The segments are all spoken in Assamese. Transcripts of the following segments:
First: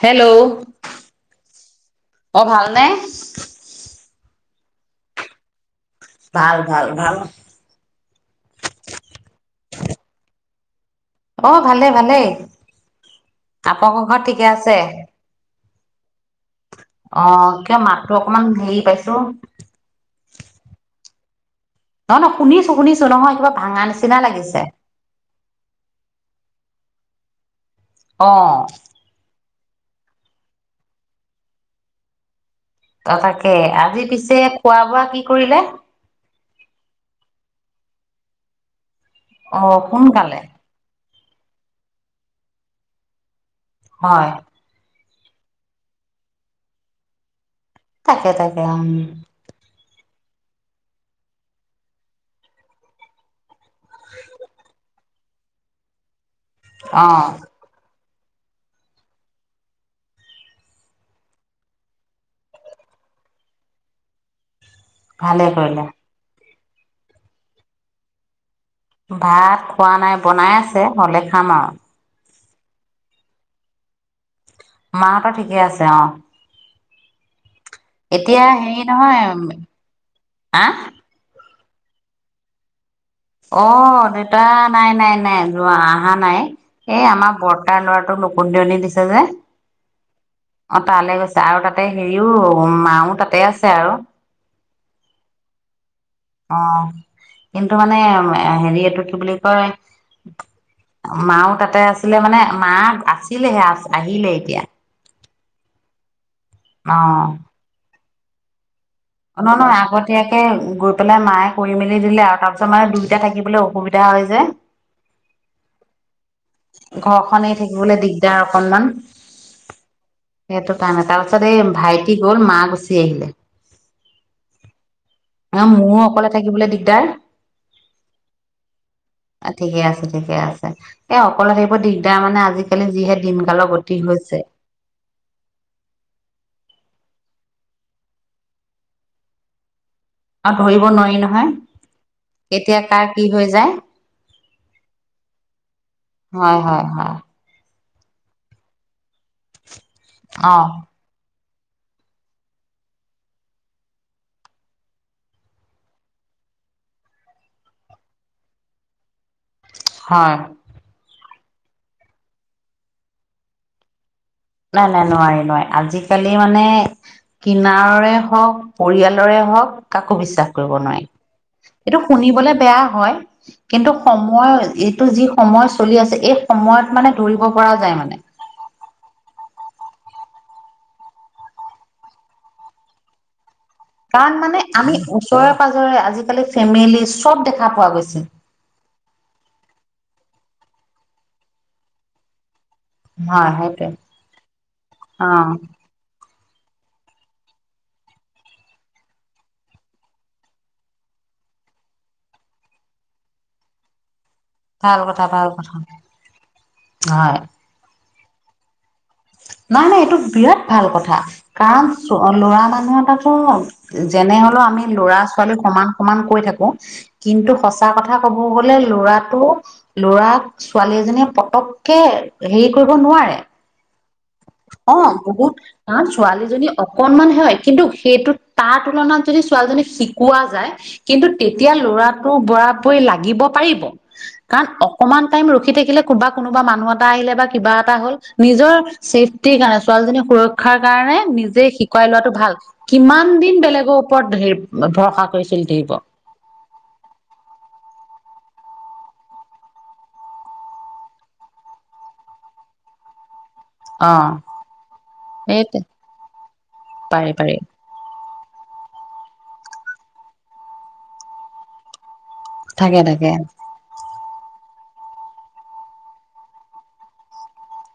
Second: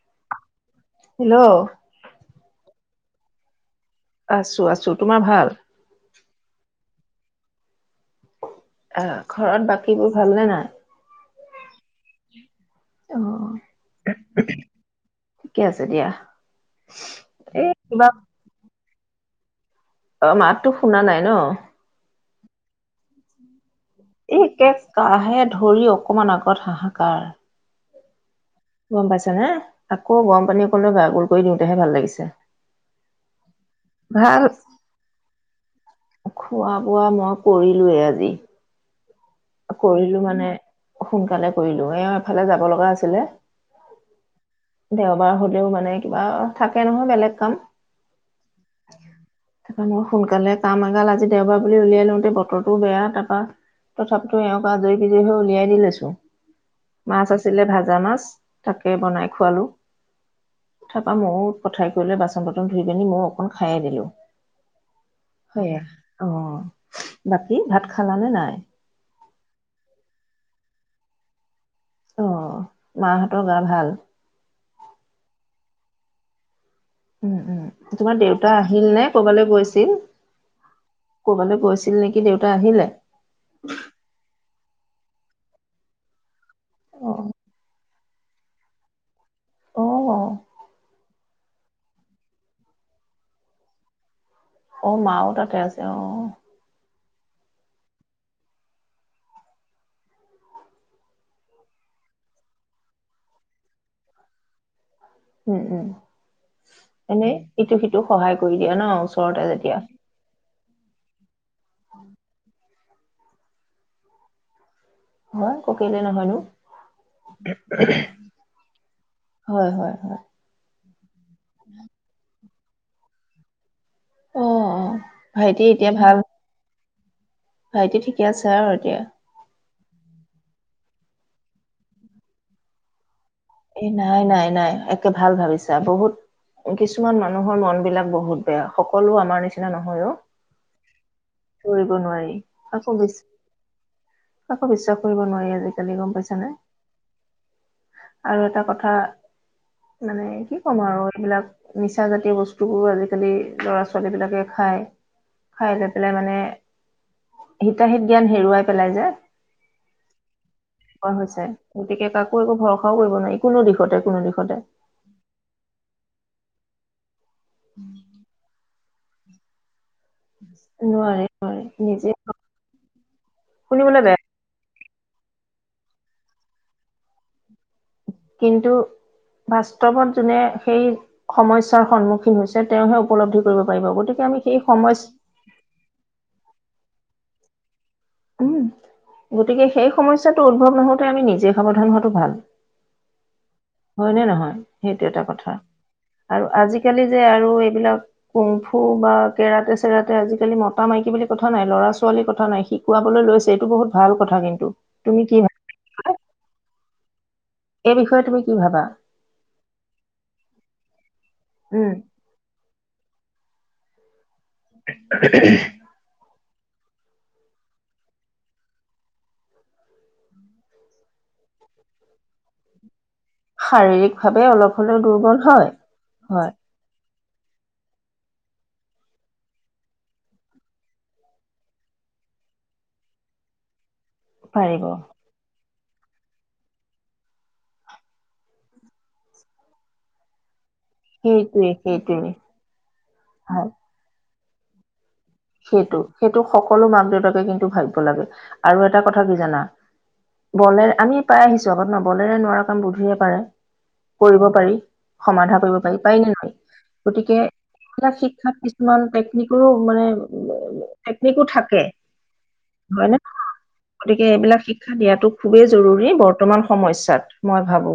হেল্ল' হেল্ল' অ' ভালনে? আছো আছো। তোমাৰ ভাল? ভাল ভাল ভাল। অ' ঘৰত বাকীবোৰ ভাল নে নাই? অ' ভালেই ভালেই। অ [unintelligible] ঘৰত ঠিকে আছে? ঠিকে আছে দিয়া। অ', এই কিয় কিবা মাতটো অকমান হেৰি পাইছে ত' অ', মাততো শুনা নাই ন'। অ', নহ, নহ শুনিছো শুনিছো নহয় কিবা ভাঙা‌ নি এই একে কাঁহে ধৰি অকমান আগ ঘৰত হাহাকাৰ। অ গম পাইছানে? আকৌ গৰম পানী অকণ লৈ গাৰগোল কৰি দিওঁতেহে ভাল লাগিছে। অ', তাকে আজি পিছে খোৱা বোৱা কি কৰিলে? খোৱা-বোৱা মই কৰিলোৱে আজি। অ', কৰিলো সোনকালে। মানে সোনকালে কৰিলোঁ, এওঁ এফালে যাব লগা আছিলে। হয়। দেওবাৰ হ'লেও মানে কিবা থাকে নহয় বেলেগ কাম। থাকে থাকে, অম। তাৰপৰা মই সোনকালে কাম এগাল আজি দেওবাৰ বুলি উলিয়াই লওঁতে বতৰতো বেয়া তাৰপা তথাপিতো এওঁক আজৰি [unintelligible] হৈ উলিয়াই দি লৈছোঁ। অ মাছ আছিলে, ভাজা মাছ। তাকে বনাই খোৱালোঁ। তাৰপা ময়ো পঠাই কৰি লৈ বাচন বৰ্তন ধুই পেনি ময়ো অকণ খায়ে দিলোঁ। ভালে কৰিলে। [unintelligible] অ'। বাকী ভাত খালা নে নাই? ভাত খোৱা নাই, বনাই আছে, হ'লে খাম আৰু। অ', মাহঁতৰ গা ভাল? মাহঁতৰ ঠিকে আছে অ'। উম উম, তোমাৰ এতিয়া দেউতা হেৰি আহিল নে? নহয় ক'বালৈ গৈছিল, আহ ক'বালৈ গৈ ছিল নেকি দেউতা আহিলে? অ, দেউতা নাই নাই নাই, যোৱা আহা নাই। এ, অ আমাৰ বৰ্তাৰ ল'ৰা নকুন দিয়নি দিছে যে। অ অ, তালে গৈ আৰু তাতে হেৰিও মাও তাতে আছে আৰু। অ, মাও তাতে আছে অ। অ কিন্তু মানে অ, হেৰি এইটো কি বুলি কয়, মাও তাতে আছিলে মানে মা আছিলেহে আহিলে এতিয়া। উম, উম। এনে ইটো সি তোক সহায় কৰি দিয়ে ন। ওচৰতে ন যেতিয়া নহয় আগতীয়াকে গ বোলে মায়ে কৰি মেলি দিলে আৰু তা মানে দুইটা থাকিবলে অসুবিধা হয় যে। হয় ককিলে নহয়নো। ঘৰখন এৰি থাকিবলে দিগদাৰ অকণমান। হয় হয় হয় সেইটো টান এটাল [unintelligible] ভাইটি গ'ল মাক গুছি আহিলে। অ অ ভাইটি আ এতিয়া মোৰো ভাল অকলে থাকিবলৈ দি [unintelligible] ভাইটি ঠিকে আছে আৰু এতিয়া। ঠিকে ঠিকে আছে। এ অকলে থাকিব দিগদাৰ মানে আজিকালি যিহে দিনকালৰ এ, গতি নাই হৈছে নাই নাই। একে ভাল ভাবিছা বহুত, কিছুমান মানুহ মানুহৰ মন বিলাক বহুত বেয়া সকলো আমাৰ নিচিনা নহয়। ময়ো, আৰু ধৰিব নোৱাৰি নহয় কৰিব নোৱাৰি কেতিয়া কাকো কাৰ বিচ, কি হৈ যায় কাকো বিশ্বাস কৰিব নোৱাৰি, আজিকালি গম পাইছ নে। হয় হয় হয় আৰু এটা কথা মানে অ কি ক'ম আৰু এইবিলাক নিচা জাতীয় বস্তুবোৰো আজিকালি ল'ৰা ছোৱালী বিলাকে খাই, খাই লৈ পেলাই মানে হিতাহিত জ্ঞান হেৰুৱাই পেলাই যে। হয়। হৈছে গতিকে কাকো একো ভৰষ ষাও কৰিব নোৱাৰি কোনো দিশতে কোনো দিশ নাই, নাই, নোৱাৰি-নোৱাৰি আজিকালি। এ মানে। কিনাৰৰে হওক। পৰিয়ালৰে হওঁক। কাকো বিশ্বাস কৰিব নোৱাৰি নোৱাৰি এইটো নিজে শুনিবলে বেয়া হয় কিন্তু শুনিবলৈ বেয়া সময় যি সময় চলি আছে এই সময়ত মানে ধৰিব পৰা যায় মানে কিন্তু বাস্তৱত যোনে সেই সমস্যাৰ সন্মুখীন হৈছে তেওঁহে উপলব্ধি কৰিব পাৰিব গতিকে আমি কাৰণ সেই মানে আমি সমস্যা ওচৰেৰে-পাজৰে আজিকালি ফেমিলি চব দেখা পোৱা গৈছে। উম গতিকে সেই সমস্যাটো উদ্ভৱ নহওঁতে আমি নিজে সাৱধান হোৱাটো ভাল। হয় সেইটোৱে হয় নে নহয় সেইটো এটা অ কথা আৰু আজিকালি যে আৰু এইবিলাক কুমফু বা কেৰাতে-চেৰাতে আজিকালি মতা-মাইকী বুলি কথা নাই ল'ৰা-ছোৱালীৰ কথা নাই শিকোৱাবলৈ লৈছে, এইটো বহুত ভাল কথা কিন্তু ভাল তুমি কথা কি কথা ভাল হয়। সেই বিষয়ে তুমি কি ভাবা? নাই নাই এইটো বিৰাট ভাল কথা। উম। কাৰণ চো ল'ৰা মানুহৰ কথাটো ন' যেনে হ'লেও আমি ল'ৰা-ছোৱালী সমান সমান কৈ থাকো। কিন্তু সঁচা কথা কব গলে ল'ৰাটো ল'ৰাক, ছোৱালী এজনীয়ে পতককে হেৰি কৰিব নোৱাৰে। হেৰি। অ, বহুত তাৰ ছোৱালী হয় জনী অকনমান। হয় কিন্তু সেইটো তাৰ তুলনাত যদি ছোৱালীজনীক শিকোৱা যায় কিন্তু তেতিয়া ল'ৰাটো বৰা ব লাগিব পাৰিব। কাৰণ পাৰিব অকমান টাইম ৰখি থাকি দেখিলে কবা কোনোবা মানুহ এটা আহিলে বা কিবা এটা হ'ল নিজৰ। চেফ্টিৰ কাৰণে ছোৱালীজনী সুৰ ক্ষাৰ কাৰণে নিজে সেইটোৱে শিকাই সেইটোৱে লোৱাটো ভাল, কিমান দিন হয়। বেলেগৰ ওপৰত ধৰি। ভৰসা। কৰি চলি থাকিব সেইটো সেইটো সকলো মাক দেউতাকে কিন্তু ভাবিব। লাগে আৰু এটা কথা কি জানা বলে আমি পাই আহিছো আগত ন বলেৰে নোৱাৰা কাম বুদ্ধিৰে পাৰে অ কৰিব পাৰি, সমাধা কৰিব সেইটোৱে পাৰি, পাৰি নে নোৱাৰি পাৰি গতিকে পাৰি এইবিলাক শিকা শিক্ষাত কিছুমান টেকনিকেলো মানে। টেকনিকো থাকে। থাকে হয় নে? থাকে গতিকে এইবিলাক শিখ শিক্ষা দিয়াটো খুবেই জৰুৰী বৰ্তমান সমস্যাত মই ভাবো।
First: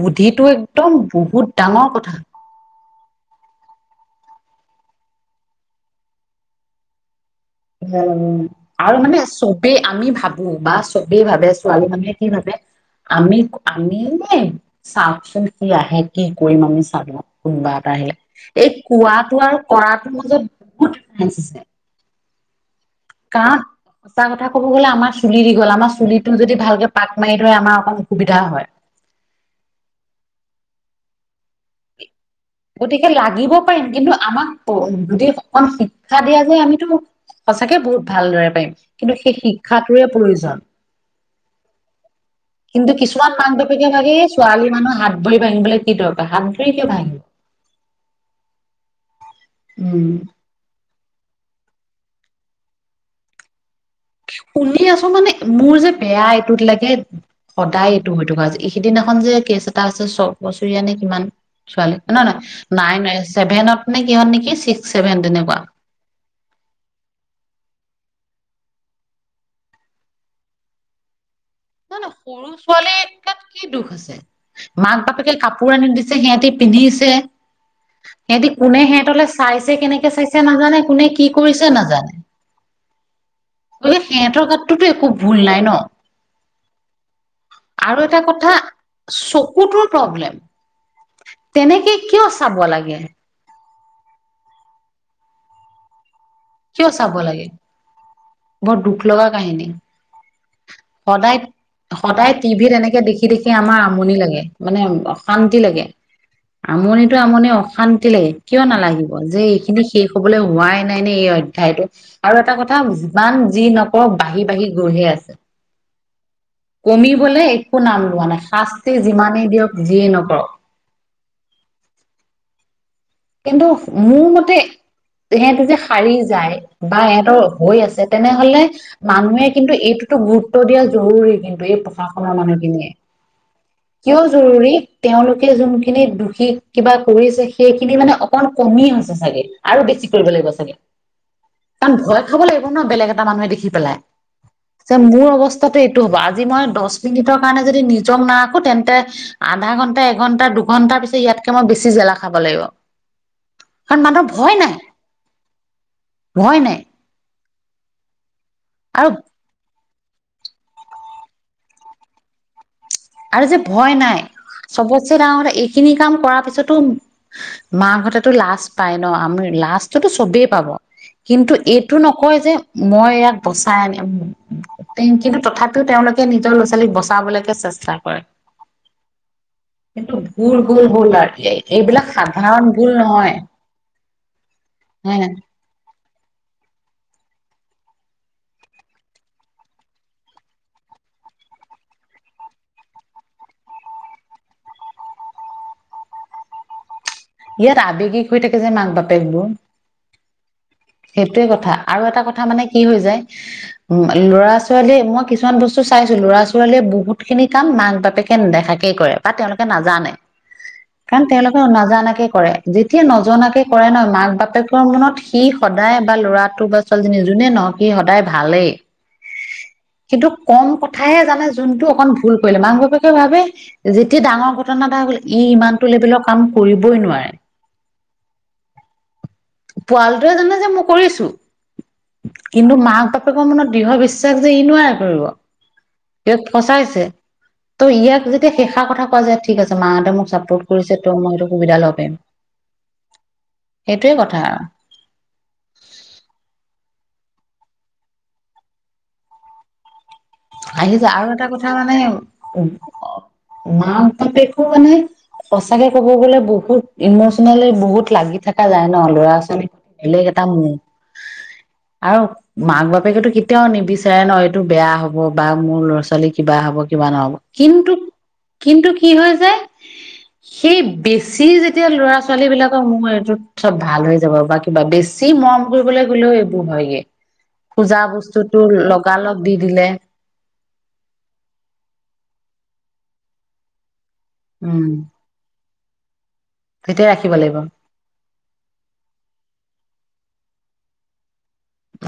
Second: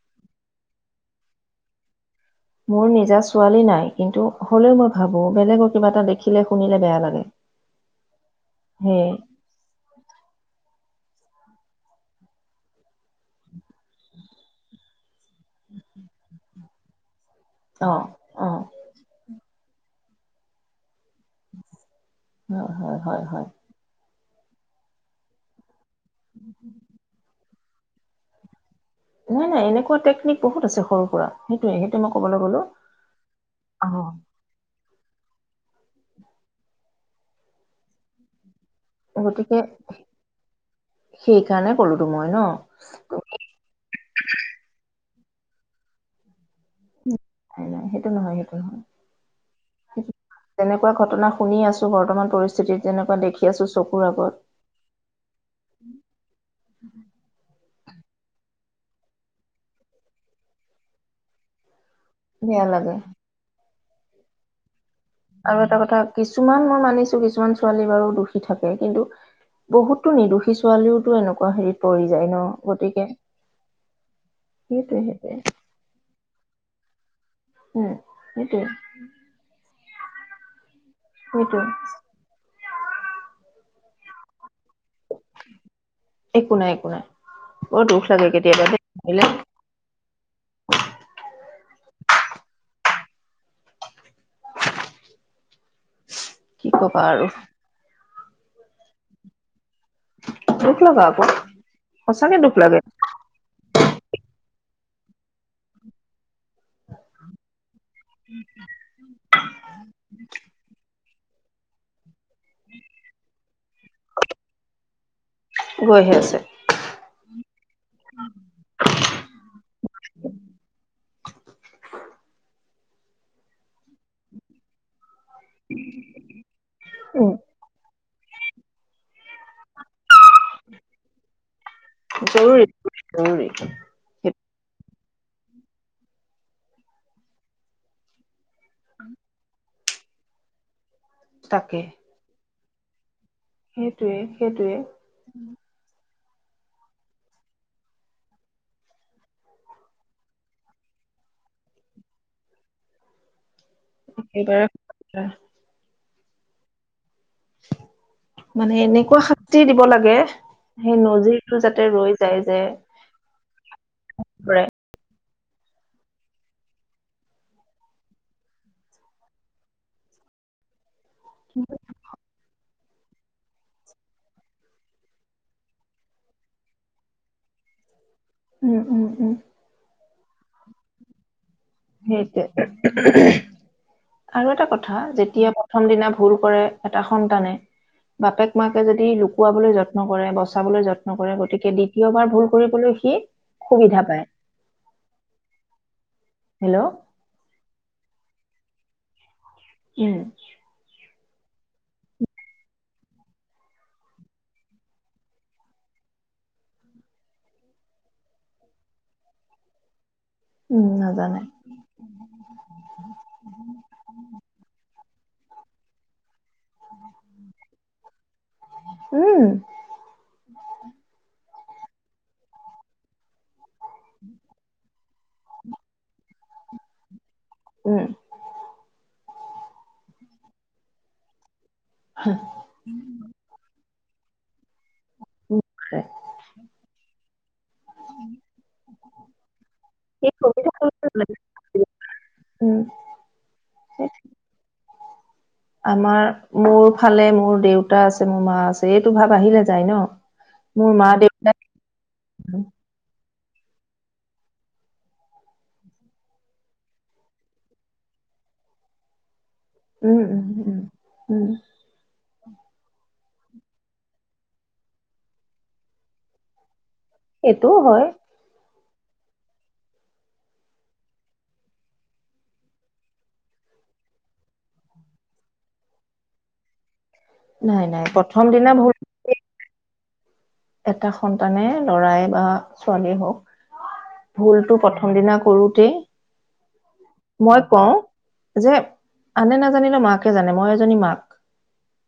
বুদ্ধিটো একদম বহুত ডাঙৰ কথা। মোৰ নিজা ছোৱালী নাই, কিন্তু হ'লেও মই ভাবো বেলেগৰ কিবা এটা দেখিলে শুনিলে বেয়া লাগে। অ', আৰু সেয়ে মানে চবেই আমি ভাবো বা চব বেই ভাবে ছোৱালী ভাবে কি ভাবে আমি, আমি নে? চা কি আহে কি কৰিম আমি [unintelligible] কোনবা এটা অ আহিলে অ এই কোৱাটো আ কৰাটো যে, বহুত [unintelligible] অ হয়, হয়, হয়। কাৰণ সঁচা কথা ক'ব গ'লে আমাৰ চুলি দীঘল আমাৰ চুলি টো যদি ভালকে পাক মাৰি সেইৰে আমাৰ অকণ অসুবিধা হয়। নাই, নাই এনেকুৱা টেকনিক বহুত আছে সৰু সুৰা সেইটোয়ে সেইটো মই ক'বলৈ গ'লো গতিকে লাগিব পাৰিম কিন্তু অ আমাক যদি অকণ শিক্ষা দিয়া যে, আমিতো সঁচাকে বহুত ভালদৰে পাৰিম। কিন্তু সেই গতিকে শিক্ষটোৰে প্ৰয়োজন। সেইকাৰণে ক'লোতো মই ন কিন্তু, কিছুমান মাক বাপেকে ভাবে ছোৱালী মানুহৰ হাত ভৰি ভাঙিবলৈ কি দৰ ভ [unintelligible] নাই নাই, সেইটো নহয় সেইটো নহয়। তেনেকুৱা ঘটনা শুনি আছোঁ বৰ্তমান পৰিস্থিতিত যেনেকুৱা দেখ আছো চকু শুনি আছো মানে মোৰ যে বেয়া এইটোত লাগে সদায় এইটো হৈ থকা হৈছে। এই সিদিনাখন যে কেছ এটা হৈছে চবছৰীয়া নে কিমান ছোৱালী নহয়, নহয় বেয়া লাগে নাইন চেভেনত নানে কিহত নে কি চিচ আৰু এটা কথা কিছুমান মই মানিছো কিছুমান ছোৱালী বাৰু দোষী থাকে কিন্তু বহুতো নিৰ্দোষী ছোৱালীওতো এনেকুৱা হেৰিত ন ন পৰি যায় সৰু ছোৱালীৰ গতিকে তাত কি দুখ আছে? মাক সেইটোৱে বাপেকে সেইটোৱে কাপোৰ আনি দিছে সিহঁতি পিন্ধিছে উম হিহতি সেইটোৱে কোনে হিহঁতলে চাইছে কেনেক কে চাইছে নাজানে কোনে কি সেইটোৱে কৰিছে নাজানে। ঐ সিহঁতৰ গাত তোৰতো একো ভুল নাই ন? একো নাই একো নাই বৰ দুখ আৰু এটা লাগে কথা, কেতিয়াবা দেই ভাবিলে চকুটোৰ প্ৰব্লেম। তেনেকে কিয় চাব লাগে কি কিয় কবা চাব আৰু লাগে? বৰ দুখ লগা কাহিনী। দুখ লগা আকৌ সদায়, সদায় সঁচাকে দুখ টিভিত লাগে এনেকে দেখি, দেখি আমাৰ আমনি লাগে। মানে উম, অশান্তি লাগে। আমনিতো আমনি অশান্তি লাগে, কিয় নালাগিব? যে, এইখিনি শেষ হ'বলৈ হোৱাই নাই নে এই অ [unintelligible] আৰু এটা কথা যিমান যি নকৰক বাঢ়ি বাঢ়ি গৈ হে আছে। গৈহে আছে কমিবলে একো নাম লোৱা নাই, শাস্তি যিমানেই দিয়ক যিয়েই নকৰক। কিন্তু- মোৰ মতে, ইহঁতে যে সাৰি যায় বা উম এহেতৰ হৈ আছে- তেনেহলে- মানুহে কিন্তু এইটোতো গুৰুত্ব দিয়া জৰুৰী কিন্তু এই প্ৰশাসনৰ জৰুৰী মানুহখিনিয়ে। জৰুৰী কিয় জৰুৰী তেওঁলোকে যোনখিনি দোষীক কিবা কৰিছে সেই- কিনি মানে অকন কমি হৈছে চাগে আৰু বেছি কৰিব লাগিব চাগে। তাকে কাৰণ ভয় খাব লাগিব। কোন বেলেগ এটা মানুহে দেখি পেলাই সেইটোৱে সেইটোৱে যে মোৰ অৱস্থাতটো এইটো হ'ব আ আজি মই দহ মিনিটৰ কাৰণে যদি নিজক নাৰাখো তেন্তে আধা ঘন্টা এঘন্টা দুঘণ্টা পিছত ইয়াতকে মই বেছি জ্বেলা খাব লাগিব। কাৰণ মানুহতোৰ ভয় একেবাৰে নাই। হয় নাই। [inaudible] মানে আৰু এনেকুৱা শাতি দিব লাগে। [inaudible] সেই নদিৰটো যাতে ৰৈ যায় যে আৰু যে ভয় নাই পৰাই চবতচে ডাঙৰ কথা। এইখিনি কাম কৰাৰ পিছতো মাকাহঁতেতো লাজ পাই ন আমি লাজতু তো চবেই পাব। কিন্তু এইটো নকয় যে মই ইয়াক বচাই আনিম [unintelligible] তথাপিও তেওঁলোকে নিজৰ ল'ৰা ছালীক বচাবলৈকে চেষ্টা হয় উম উম উমহ। কিন্তু ঘুৰ ঘুৰ হল অৰ [unintelligible] সেইটোৱে আৰু এটা কথা হে যেতিয়া প্ৰথম দিনা। ভুল কৰে এটা সন্তানে বাপেক মাকে যদি লুকুৱাবলৈ যত্ন কৰে বচাবলৈ যত্ন কৰে গতিকে দ্বিতীয়বাৰ ভুল কৰিবলৈ সি সুবিধা পায়। হেল্ল' ইয়াত আৱেগিক হৈ থাকে যে মাক বাপেকবোৰ। উম সেইটোৱে কথা। আৰু এটা কথা মানে কি হৈ যায়। উম লৰা ছোৱালীয়ে মই কিছুমান বস্তু চাইছো লৰা ছোৱালীয়ে বহুত খিনি কাম মাক বাপেকে নেদেখাকেই কৰে বা তেওঁলোকে নাজানে। উম কাৰণ নাজানে। তেওঁলোকে নাজানাকে কৰে যেতিয়া নজনাকে কৰে ন মাক বাপেকৰ মনত সি সদায় বা ল'ৰা তোৰ বা ছোৱালীজনী যোনে নহক সি সদায় ভালেই উম কিন্তু কম কথাহে জানে। কিন্তু অকণ ভুল কৰিলে মাক বাপেকে ভাবে যেতিয়া ডাঙৰ ঘটনা এটা হ'ল ই ইমান টো লেভেলৰ কাম কৰি বই নোৱাৰে উম। পোৱালটোৱে জানে যে, মই কৰিছোঁ। কিন্তু মাক বাপেকৰ মনত দৃঢ় বিচ যে, ই নোৱাৰে কৰিব। উম ইয়াক ফচাইছে। ত' ইয়াক যেতিয়া সেইসাৰ কথা কোৱা যায় ঠিক আছ মাহঁতে মোক এই চাপৰ্ট সুবিধা কৰিব কৰিছে ত' নালাগে মই সেইটো সুবিধা ল'ব পাৰিম। উম সেইটোৱে কথা। আমাৰ মোৰ ফালে মোৰ দেউতা আছে, মোৰ মা আছে এইটো ভাব আহিয়ে যায় ন? মোৰ আহি মা যায় আৰু এটা দেউতাই কথা মানে মা বাপেকো মানে সঁচাকে ক'ব গ'লে বহুত ইমচেনেলি বহুত লাগি থাকা যায় ন ল'ৰা ছোৱালী উম বেলেগ এটা উম মোহ উম উম আৰু মাক বাপেকেতো কেতিয়াও নিবিচাৰে ন? এইটো বেয়া হ হ'ব বা মোৰ ল'ৰা ছোৱালী কিবা হ'ব। কিবা নহ'ব সেইটোও কিন্তু, হয় কিন্তু কি হৈ যায়? সেই বেছি যেতিয়া ল'ৰা ছোৱালী বিলাকৰ মোৰ এইটোত চব ভাল হৈ যাব বা কিবা বেছি মৰম কৰিবলৈ গ'লেও এইবোৰ হয়গে। নাই খোজা নাই প্ৰথম বস্তুটো দিনা ভুল লগালগ দি দিলে। এটা সন্তানে ল'ৰাই বা ছোৱালীয়ে হওঁক ভুলতো উম প্ৰথম দিনা কৰোঁ তে তেতিয়া ৰাখিব লাগিব মই কওঁ যে, আনে নাজানিলে মাকে জানে মই জনী মাক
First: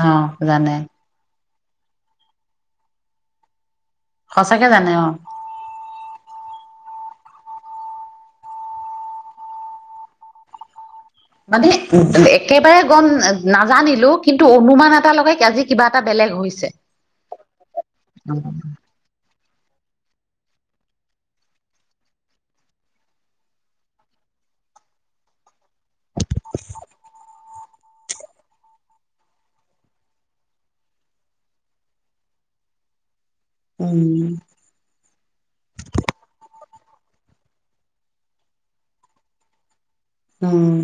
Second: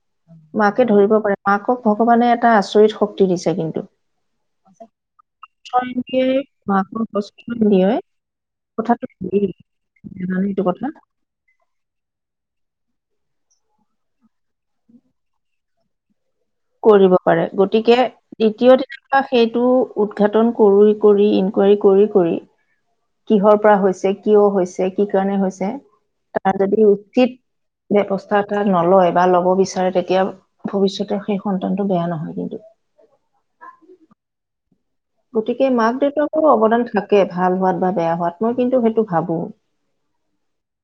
অ', জানে। মাকে ধৰিব পাৰে মাকক ভগৱানে এটা আচৰিত শক্ত টি, দিছে কিন্তু। সঁচাকে জানে অ'। সেই মাকক কষ্ট দিয়ে, কথাটো হেৰি জানানে এইটো কথা? মানে একেবাৰে গম-নাজানি লৈয়ো কিন্তু অনুমান এটা লগায় আজি কিবা এটা বেলেগ হৈছ কৰিব পাৰে, গতিকে দ্বিতীয় দিনা পৰা সেইটো উদঘাটন কৰি, কৰি ইনকুৱাৰী কৰি, কৰি কিহৰ পৰা হৈছে, কিয় হৈছে, কি কাৰণে হৈছে তাৰ যদি উচিত ব্যৱস্থা এটা নলয় বা ল'ব বিচাৰে তেতিয়া ভৱিষ্যতে শেষ সন্তানটো বেয়া নহয় কিন্তু। উম। গতিকে মাক দেউতাকৰো অৱদান থাকে ভাল হোৱাত বা বেয়া হোৱাত মই কিন্তু সেইটো ভাবো। উম।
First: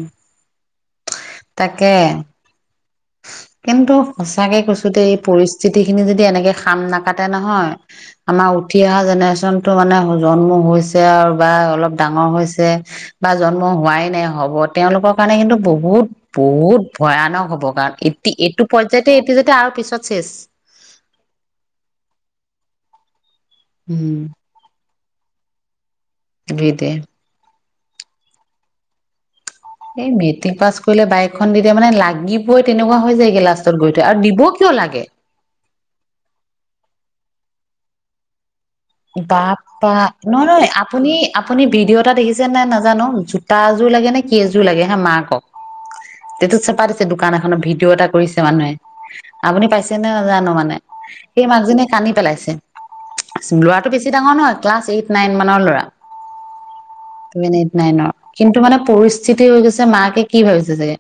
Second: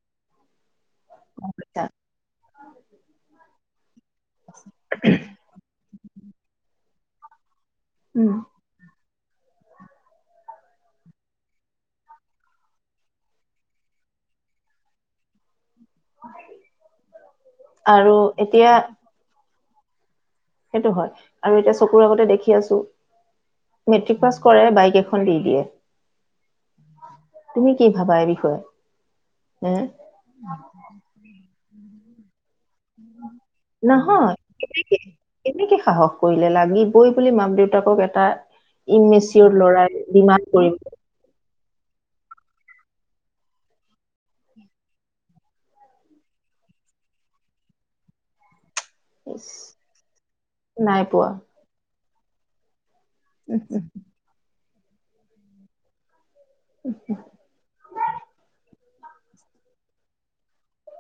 গম পাইছা তাকে। কিন্তু। সঁচাকে কৈছো দে এই পৰিস্থিত। গোটেইখিনি যদি এনেকৈ খাম নাকাটে নহয়। উম আমাৰ উঠি অহা যেনে। চনটো মানে জন্ম হৈছে আৰু বা অলপ ডাঙৰ হৈছে বা জন্ম হোৱাই নাই হ'ব তেওঁলোকৰ কাৰণে কিন্তু বহুত বহুত ভয়ানক হ'ব কাৰণ, আৰু এতি এইটো এতিয়া পৰ্যায়তে এইটো যেতিয়া আ পিছত চেচ সেইটো হয়, আৰু এতিয়া চকুৰ আগতে দেখি আছো মেট্ৰিক পাছ কৰে বাইক এখ খন দি দিয়ে দি দিয়ে তুমি কি ভাবা, এই বিষয়ে হে এই মেট্ৰিক পাছ কৰিলে বাইক দিদিয়ে মানে লাগিবই তেনেকুৱা হৈ যায় নহয়, কেনেকে-কেনেকে সাহস কৰিলে লাগিবই বুলি মাক-দেউ তাকক এটা বা ইমেচিয়ৰ ল'ৰাই পা, ডিমাণ্ড নহয় কৰিব আপুনি আপুনি ভিডিঅ' এটা দেখিছে যে মই নাজানো, জোতাযোৰ লাগে নে কি এযোৰ লাগে হা মাকক, তেটো চেপা দিছে দোকান এখনত ভিডিঅ' এটা কৰিছে মানুহে ইচ আপুনি পাইছে নে নাজানো মানে, নাই পোৱা সেই মাকজনীয়ে কানি পেলাইছে লৰাটো বেছি ডাঙৰ নহয় ক্লাছ এইট-নাইন মানৰ ল'ৰা। চেভেন এইট নাইনৰ, কিন্তু মানে পৰিস্থিতি হৈ গৈছে মাকে কি ভাবিছে চাগে,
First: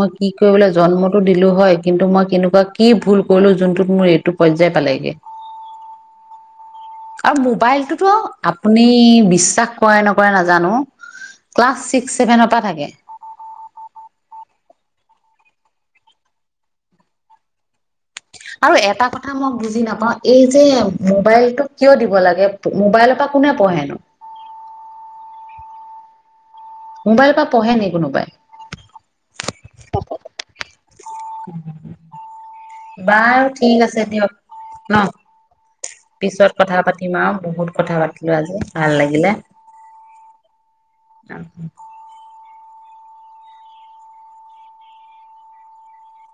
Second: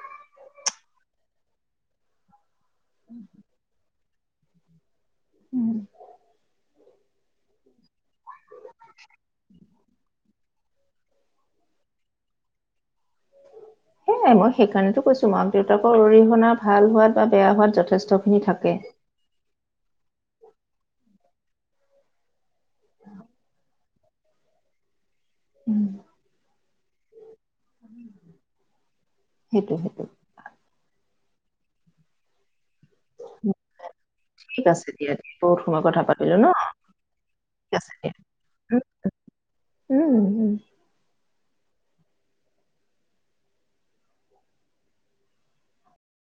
মই কি কৰিবলৈ জন্মতো দিলো হয়। কিন্তু মই কেনেকুৱা কি ভুল কৰিলোঁ যোনটোত মোৰ এই টো পৰ্যায় পালেগে উম', আৰু মোবাইলটো অ', আপুনি বিশ্বাস কৰে নকৰে নাজানো ক্লাছ ছিক্স চেভেনৰ পৰা থাকে। সেইয়াই মই সেইকাৰণেতো কৈছো মাক দেউতাকৰ অৰিহনা ভাল হোৱাত বা বেয়া হোৱাত যষ্ট আৰু এটা কথা মই বুজি নাপাওঁ এই যে মোবাইলটো কিয় দিব লাগে? মোবাইলৰ পৰা কোনে পঢ়ে নো? উম। মোবাইল পা সেইটো-সেইটো [inaudible] বাৰু ঠিক আছে দিয়ক ঠিক আছে ন? দিয়া দিয়া বহুত সময় কথা পাতিলো ন পিছত কথা পাতিম আৰু ঠিক বহুত আছে কথা দিয়া পাতিলো আজি, উম ভাল লাগিলে উম উম। উম।